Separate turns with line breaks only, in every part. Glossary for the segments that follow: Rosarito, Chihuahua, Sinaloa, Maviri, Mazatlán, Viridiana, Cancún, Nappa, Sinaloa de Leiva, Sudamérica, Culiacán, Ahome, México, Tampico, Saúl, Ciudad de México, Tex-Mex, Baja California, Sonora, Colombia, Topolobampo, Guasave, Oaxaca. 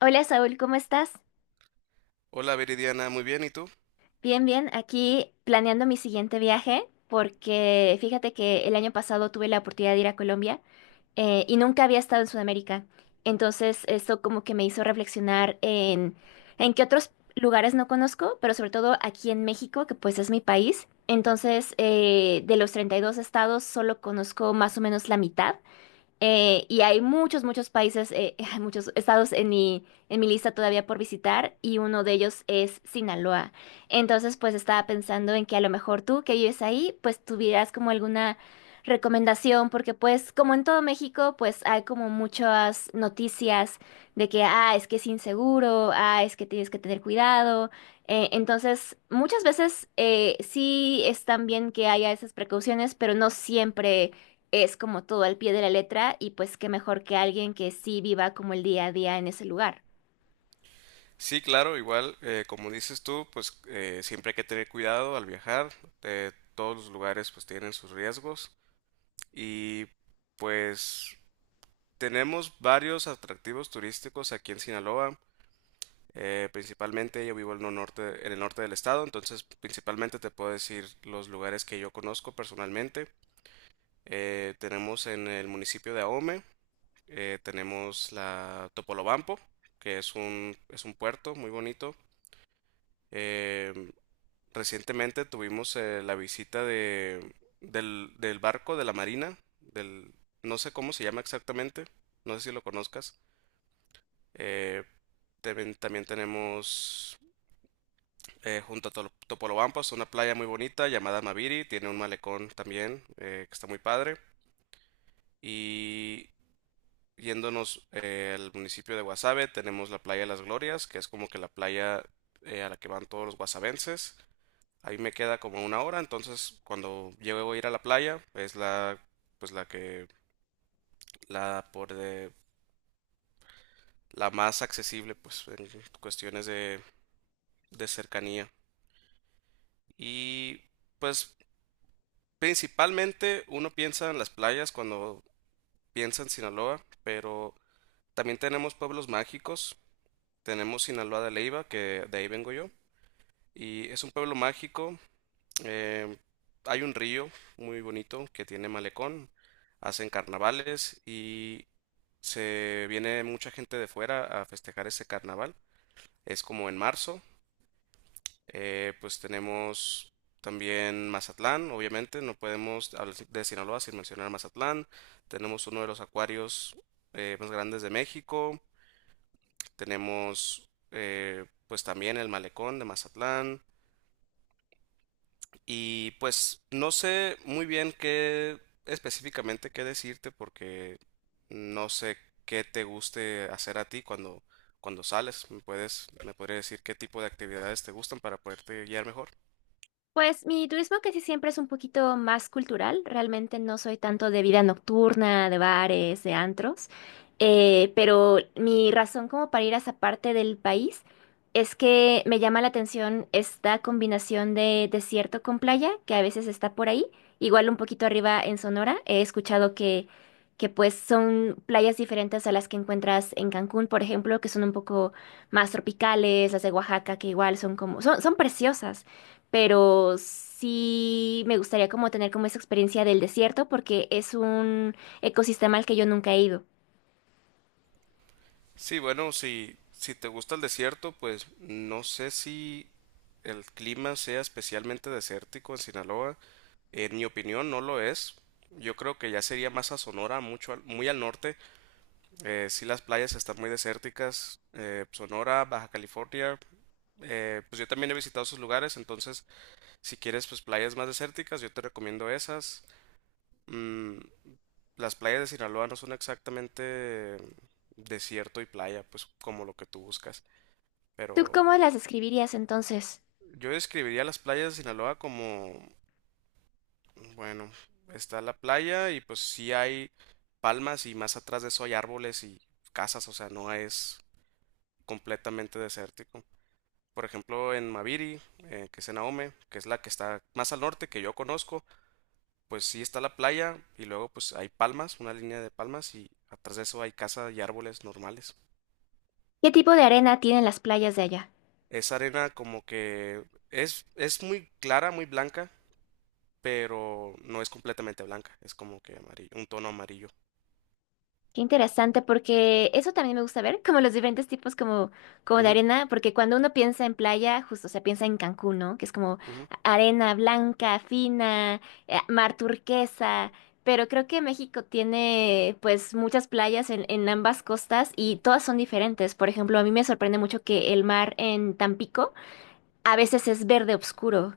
Hola Saúl, ¿cómo estás?
Hola Viridiana, muy bien, ¿y tú?
Bien, bien, aquí planeando mi siguiente viaje porque fíjate que el año pasado tuve la oportunidad de ir a Colombia y nunca había estado en Sudamérica. Entonces eso como que me hizo reflexionar en qué otros lugares no conozco, pero sobre todo aquí en México, que pues es mi país. Entonces de los 32 estados solo conozco más o menos la mitad. Y hay muchos, muchos países, hay muchos estados en mi lista todavía por visitar y uno de ellos es Sinaloa. Entonces, pues estaba pensando en que a lo mejor tú que vives ahí, pues tuvieras como alguna recomendación, porque pues como en todo México, pues hay como muchas noticias de que, ah, es que es inseguro, ah, es que tienes que tener cuidado. Entonces, muchas veces sí están bien que haya esas precauciones, pero no siempre es como todo al pie de la letra y pues qué mejor que alguien que sí viva como el día a día en ese lugar.
Sí, claro, igual, como dices tú, pues siempre hay que tener cuidado al viajar. Todos los lugares pues tienen sus riesgos y pues tenemos varios atractivos turísticos aquí en Sinaloa. Principalmente yo vivo en el norte del estado, entonces principalmente te puedo decir los lugares que yo conozco personalmente. Tenemos en el municipio de Ahome, tenemos la Topolobampo, que es es un puerto muy bonito. Eh, Recientemente tuvimos la visita del barco de la Marina, del, no sé cómo se llama exactamente, no sé si lo conozcas. Eh, también tenemos junto a Topolobampas una playa muy bonita llamada Maviri, tiene un malecón también que está muy padre. Y yéndonos al municipio de Guasave tenemos la playa de las Glorias, que es como que la playa a la que van todos los guasavenses. Ahí me queda como una hora, entonces cuando llego a ir a la playa, es la, pues la que, la por de, la más accesible, pues en cuestiones de cercanía. Y pues principalmente uno piensa en las playas cuando piensa en Sinaloa, pero también tenemos pueblos mágicos. Tenemos Sinaloa de Leiva, que de ahí vengo yo, y es un pueblo mágico. Eh, Hay un río muy bonito que tiene malecón, hacen carnavales y se viene mucha gente de fuera a festejar ese carnaval. Es como en marzo. Pues tenemos también Mazatlán, obviamente, no podemos hablar de Sinaloa sin mencionar Mazatlán. Tenemos uno de los acuarios más grandes de México. Tenemos pues también el malecón de Mazatlán. Y pues no sé muy bien qué específicamente qué decirte porque no sé qué te guste hacer a ti cuando sales. Me podrías decir qué tipo de actividades te gustan para poderte guiar mejor?
Pues mi turismo casi siempre es un poquito más cultural, realmente no soy tanto de vida nocturna, de bares, de antros, pero mi razón como para ir a esa parte del país es que me llama la atención esta combinación de desierto con playa, que a veces está por ahí, igual un poquito arriba en Sonora, he escuchado que pues son playas diferentes a las que encuentras en Cancún, por ejemplo, que son un poco más tropicales, las de Oaxaca, que igual son como, son, son preciosas pero sí me gustaría como tener como esa experiencia del desierto porque es un ecosistema al que yo nunca he ido.
Sí, bueno, si te gusta el desierto, pues no sé si el clima sea especialmente desértico en Sinaloa. En mi opinión no lo es. Yo creo que ya sería más a Sonora, muy al norte. Sí, las playas están muy desérticas. Sonora, Baja California. Pues yo también he visitado esos lugares, entonces si quieres pues playas más desérticas, yo te recomiendo esas. Mm, las playas de Sinaloa no son exactamente desierto y playa, pues como lo que tú buscas.
¿Tú
Pero
cómo las describirías entonces?
yo describiría las playas de Sinaloa como, bueno, está la playa y pues sí hay palmas y más atrás de eso hay árboles y casas, o sea, no es completamente desértico. Por ejemplo, en Maviri, que es en Ahome, que es la que está más al norte que yo conozco, pues sí está la playa y luego pues hay palmas, una línea de palmas y atrás de eso hay casa y árboles normales.
¿Qué tipo de arena tienen las playas de allá?
Esa arena como que es muy clara, muy blanca, pero no es completamente blanca, es como que amarillo, un tono amarillo.
Qué interesante, porque eso también me gusta ver, como los diferentes tipos como, como de
Ujú,
arena, porque cuando uno piensa en playa, justo, o sea, piensa en Cancún, ¿no? Que es como
ujú,
arena blanca, fina, mar turquesa, pero creo que México tiene pues muchas playas en ambas costas y todas son diferentes. Por ejemplo, a mí me sorprende mucho que el mar en Tampico a veces es verde oscuro.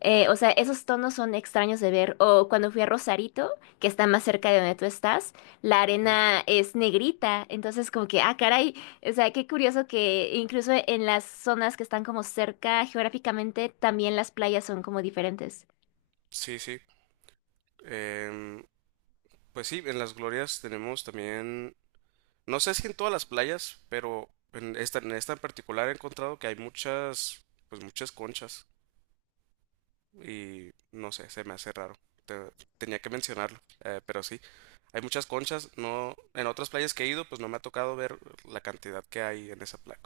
O sea, esos tonos son extraños de ver. O cuando fui a Rosarito, que está más cerca de donde tú estás, la
ujú.
arena es negrita. Entonces, como que, ah, caray. O sea, qué curioso que incluso en las zonas que están como cerca geográficamente, también las playas son como diferentes.
Sí, sí. Em, pues sí, en las glorias tenemos también. No sé si en todas las playas, pero en esta, en esta en particular he encontrado que hay muchas, pues muchas conchas. Y no sé, se me hace raro. Te- tenía que mencionarlo, pero sí. Hay muchas conchas, no, en otras playas que he ido, pues no me ha tocado ver la cantidad que hay en esa playa.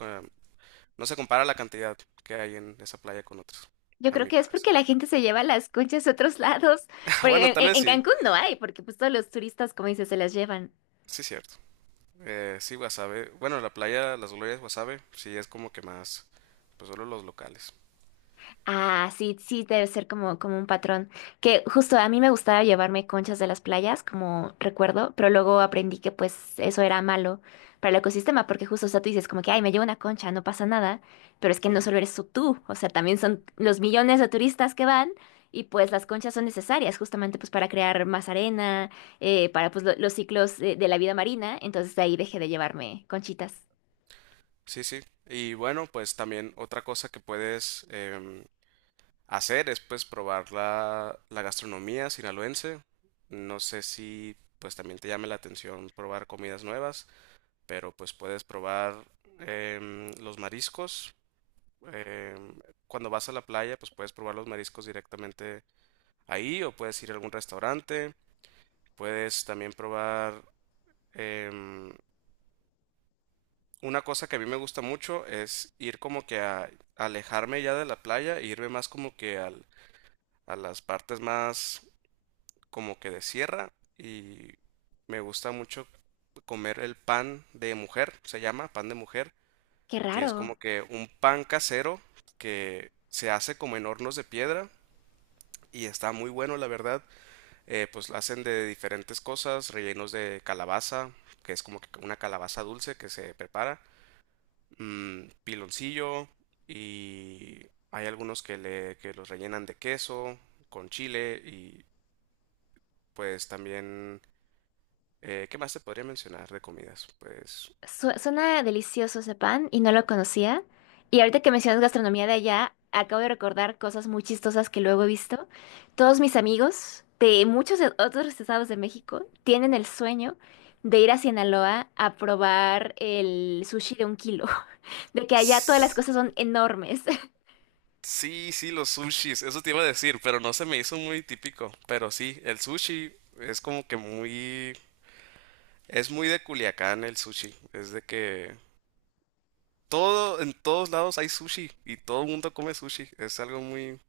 No se compara la cantidad que hay en esa playa con otras,
Yo
a
creo
mi
que es
parecer.
porque la gente se lleva las conchas a otros lados. Porque
Bueno,
en,
tal vez
en
sí,
Cancún no hay, porque pues todos los turistas, como dices, se las llevan.
sí cierto. Sí, Guasave. Bueno, la playa Las Glorias Guasave, sí es como que más, pues solo los locales.
Ah, sí, sí, debe ser como, como un patrón. Que justo a mí me gustaba llevarme conchas de las playas, como recuerdo, pero luego aprendí que pues eso era malo para el ecosistema, porque justo, o sea, tú dices como que, ay, me llevo una concha, no pasa nada, pero es que no solo eres tú, o sea, también son los millones de turistas que van y pues las conchas son necesarias justamente pues para crear más arena, para pues los ciclos de la vida marina, entonces de ahí dejé de llevarme conchitas.
Sí, sí. Y bueno, pues también otra cosa que puedes hacer es pues probar la gastronomía sinaloense. No sé si pues también te llame la atención probar comidas nuevas, pero pues puedes probar los mariscos. em, Cuando vas a la playa, pues puedes probar los mariscos directamente ahí o puedes ir a algún restaurante. Puedes también probar em, una cosa que a mí me gusta mucho es ir como que a alejarme ya de la playa e irme más como que a las partes más como que de sierra y me gusta mucho comer el pan de mujer, se llama pan de mujer,
Qué
que es
raro.
como que un pan casero que se hace como en hornos de piedra y está muy bueno la verdad. Pues lo hacen de diferentes cosas, rellenos de calabaza, que es como que una calabaza dulce que se prepara piloncillo y hay algunos que los rellenan de queso con chile y pues también ¿qué más te podría mencionar de comidas? Pues
Suena delicioso ese pan y no lo conocía. Y ahorita que mencionas gastronomía de allá, acabo de recordar cosas muy chistosas que luego he visto. Todos mis amigos de muchos otros estados de México tienen el sueño de ir a Sinaloa a probar el sushi de un kilo, de que allá todas las
S-
cosas son enormes.
sí, sí, los sushis, eso te iba a decir, pero no se me hizo muy típico. Pero sí, el sushi es como que muy... Es muy de Culiacán el sushi. Es de que todo, en todos lados hay sushi y todo el mundo come sushi. Es algo muy,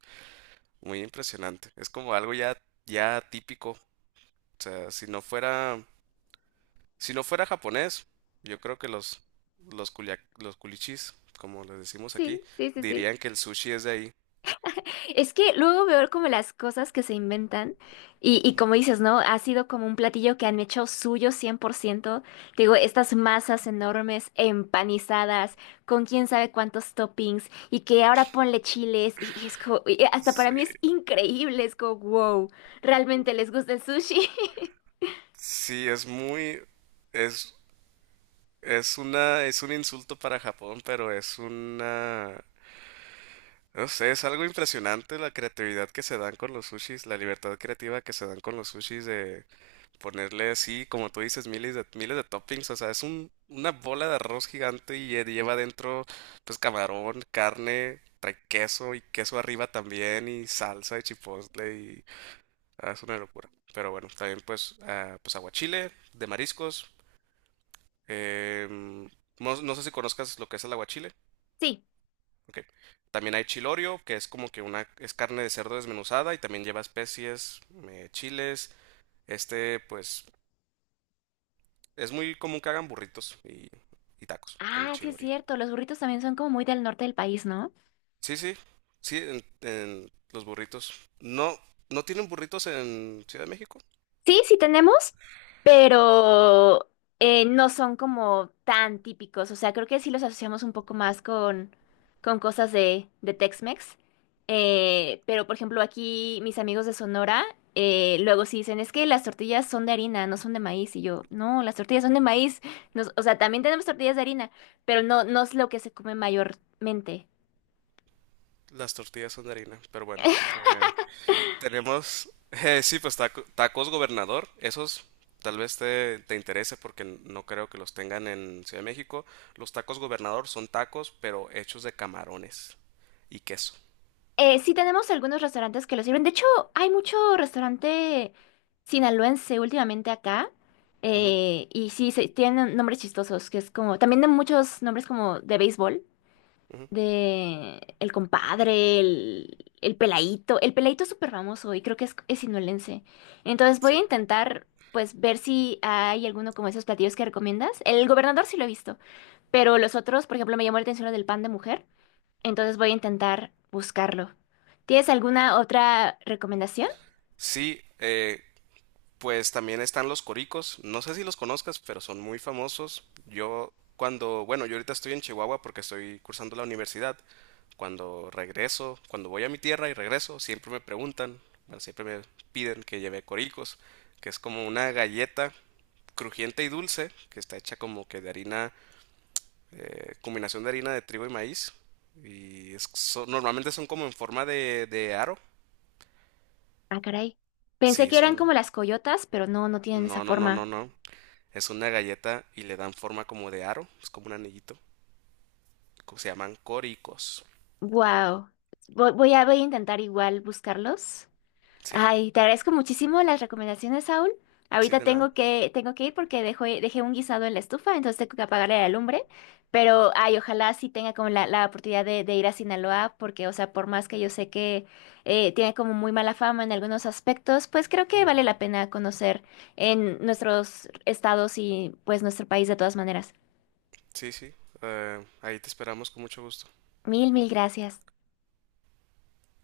muy impresionante. Es como algo ya, ya típico. O sea, si no fuera japonés, yo creo que los culichis, como les decimos aquí,
Sí, sí, sí, sí.
dirían que el sushi es de ahí.
Es que luego veo como las cosas que se inventan y como dices, ¿no? Ha sido como un platillo que han hecho suyo 100%. Te digo, estas masas enormes, empanizadas, con quién sabe cuántos toppings y que ahora ponle chiles y es como, y hasta para
Sí.
mí es increíble, es como, wow, ¿realmente les gusta el sushi?
Sí, es es, es una, es un insulto para Japón, pero es una, no sé, es algo impresionante la creatividad que se dan con los sushis, la libertad creativa que se dan con los sushis de ponerle así, como tú dices, miles de toppings, o sea, es un, una bola de arroz gigante y lleva dentro, pues, camarón, carne, trae queso y queso arriba también y salsa y chipotle y ah, es una locura. Pero bueno, también pues, ah, pues aguachile de mariscos. em, no, no sé si conozcas lo que es el aguachile.
Sí.
Ok. También hay chilorio, que es como que una, es carne de cerdo desmenuzada y también lleva especies, chiles. Este, pues, es muy común que hagan burritos y tacos con el
Ah, sí es
chilorio.
cierto, los burritos también son como muy del norte del país, ¿no?
Sí, sí, sí, en los burritos. No, no tienen burritos en Ciudad de México.
Sí, sí tenemos, pero no son como tan típicos. O sea, creo que sí los asociamos un poco más con cosas de Tex-Mex. Pero, por ejemplo, aquí mis amigos de Sonora luego sí dicen, es que las tortillas son de harina, no son de maíz. Y yo, no, las tortillas son de maíz. O sea, también tenemos tortillas de harina, pero no, no es lo que se come mayormente.
Las tortillas son de harina, pero bueno. Eh, Tenemos, sí, pues tacos gobernador. Esos tal vez te interese porque no creo que los tengan en Ciudad de México. Los tacos gobernador son tacos, pero hechos de camarones y queso.
Sí tenemos algunos restaurantes que lo sirven. De hecho, hay mucho restaurante sinaloense últimamente acá.
Ujú,
Y sí, se, tienen nombres chistosos, que es como, también de muchos nombres como de béisbol,
ujú,
de El Compadre, el Peladito. El Peladito es súper famoso y creo que es sinaloense. Entonces voy a
sí.
intentar, pues, ver si hay alguno como esos platillos que recomiendas. El gobernador sí lo he visto, pero los otros, por ejemplo, me llamó la atención lo del pan de mujer. Entonces voy a intentar buscarlo. ¿Tienes alguna otra recomendación?
Sí, pues también están los coricos, no sé si los conozcas, pero son muy famosos. Yo cuando, bueno, yo ahorita estoy en Chihuahua porque estoy cursando la universidad. Cuando regreso, cuando voy a mi tierra y regreso, siempre me preguntan, bueno, siempre me piden que lleve coricos, que es como una galleta crujiente y dulce, que está hecha como que de harina, combinación de harina de trigo y maíz. Y normalmente son como en forma de aro.
Ah, caray. Pensé
Sí,
que
es
eran como
un...
las coyotas, pero no, no tienen esa
No, no, no, no,
forma.
no. Es una galleta y le dan forma como de aro, es como un anillito. Se llaman coricos.
Wow. Voy a, voy a intentar igual buscarlos.
Sí,
Ay, te agradezco muchísimo las recomendaciones, Saúl.
sí,
Ahorita
de nada.
tengo que ir porque dejé un guisado en la estufa, entonces tengo que apagarle la lumbre. Pero, ay, ojalá sí tenga como la oportunidad de ir a Sinaloa, porque, o sea, por más que yo sé que tiene como muy mala fama en algunos aspectos, pues creo que
Ujú.
vale la pena conocer en nuestros estados y pues nuestro país de todas maneras.
Sí, sí. Ahí te esperamos con mucho gusto.
Mil, mil gracias.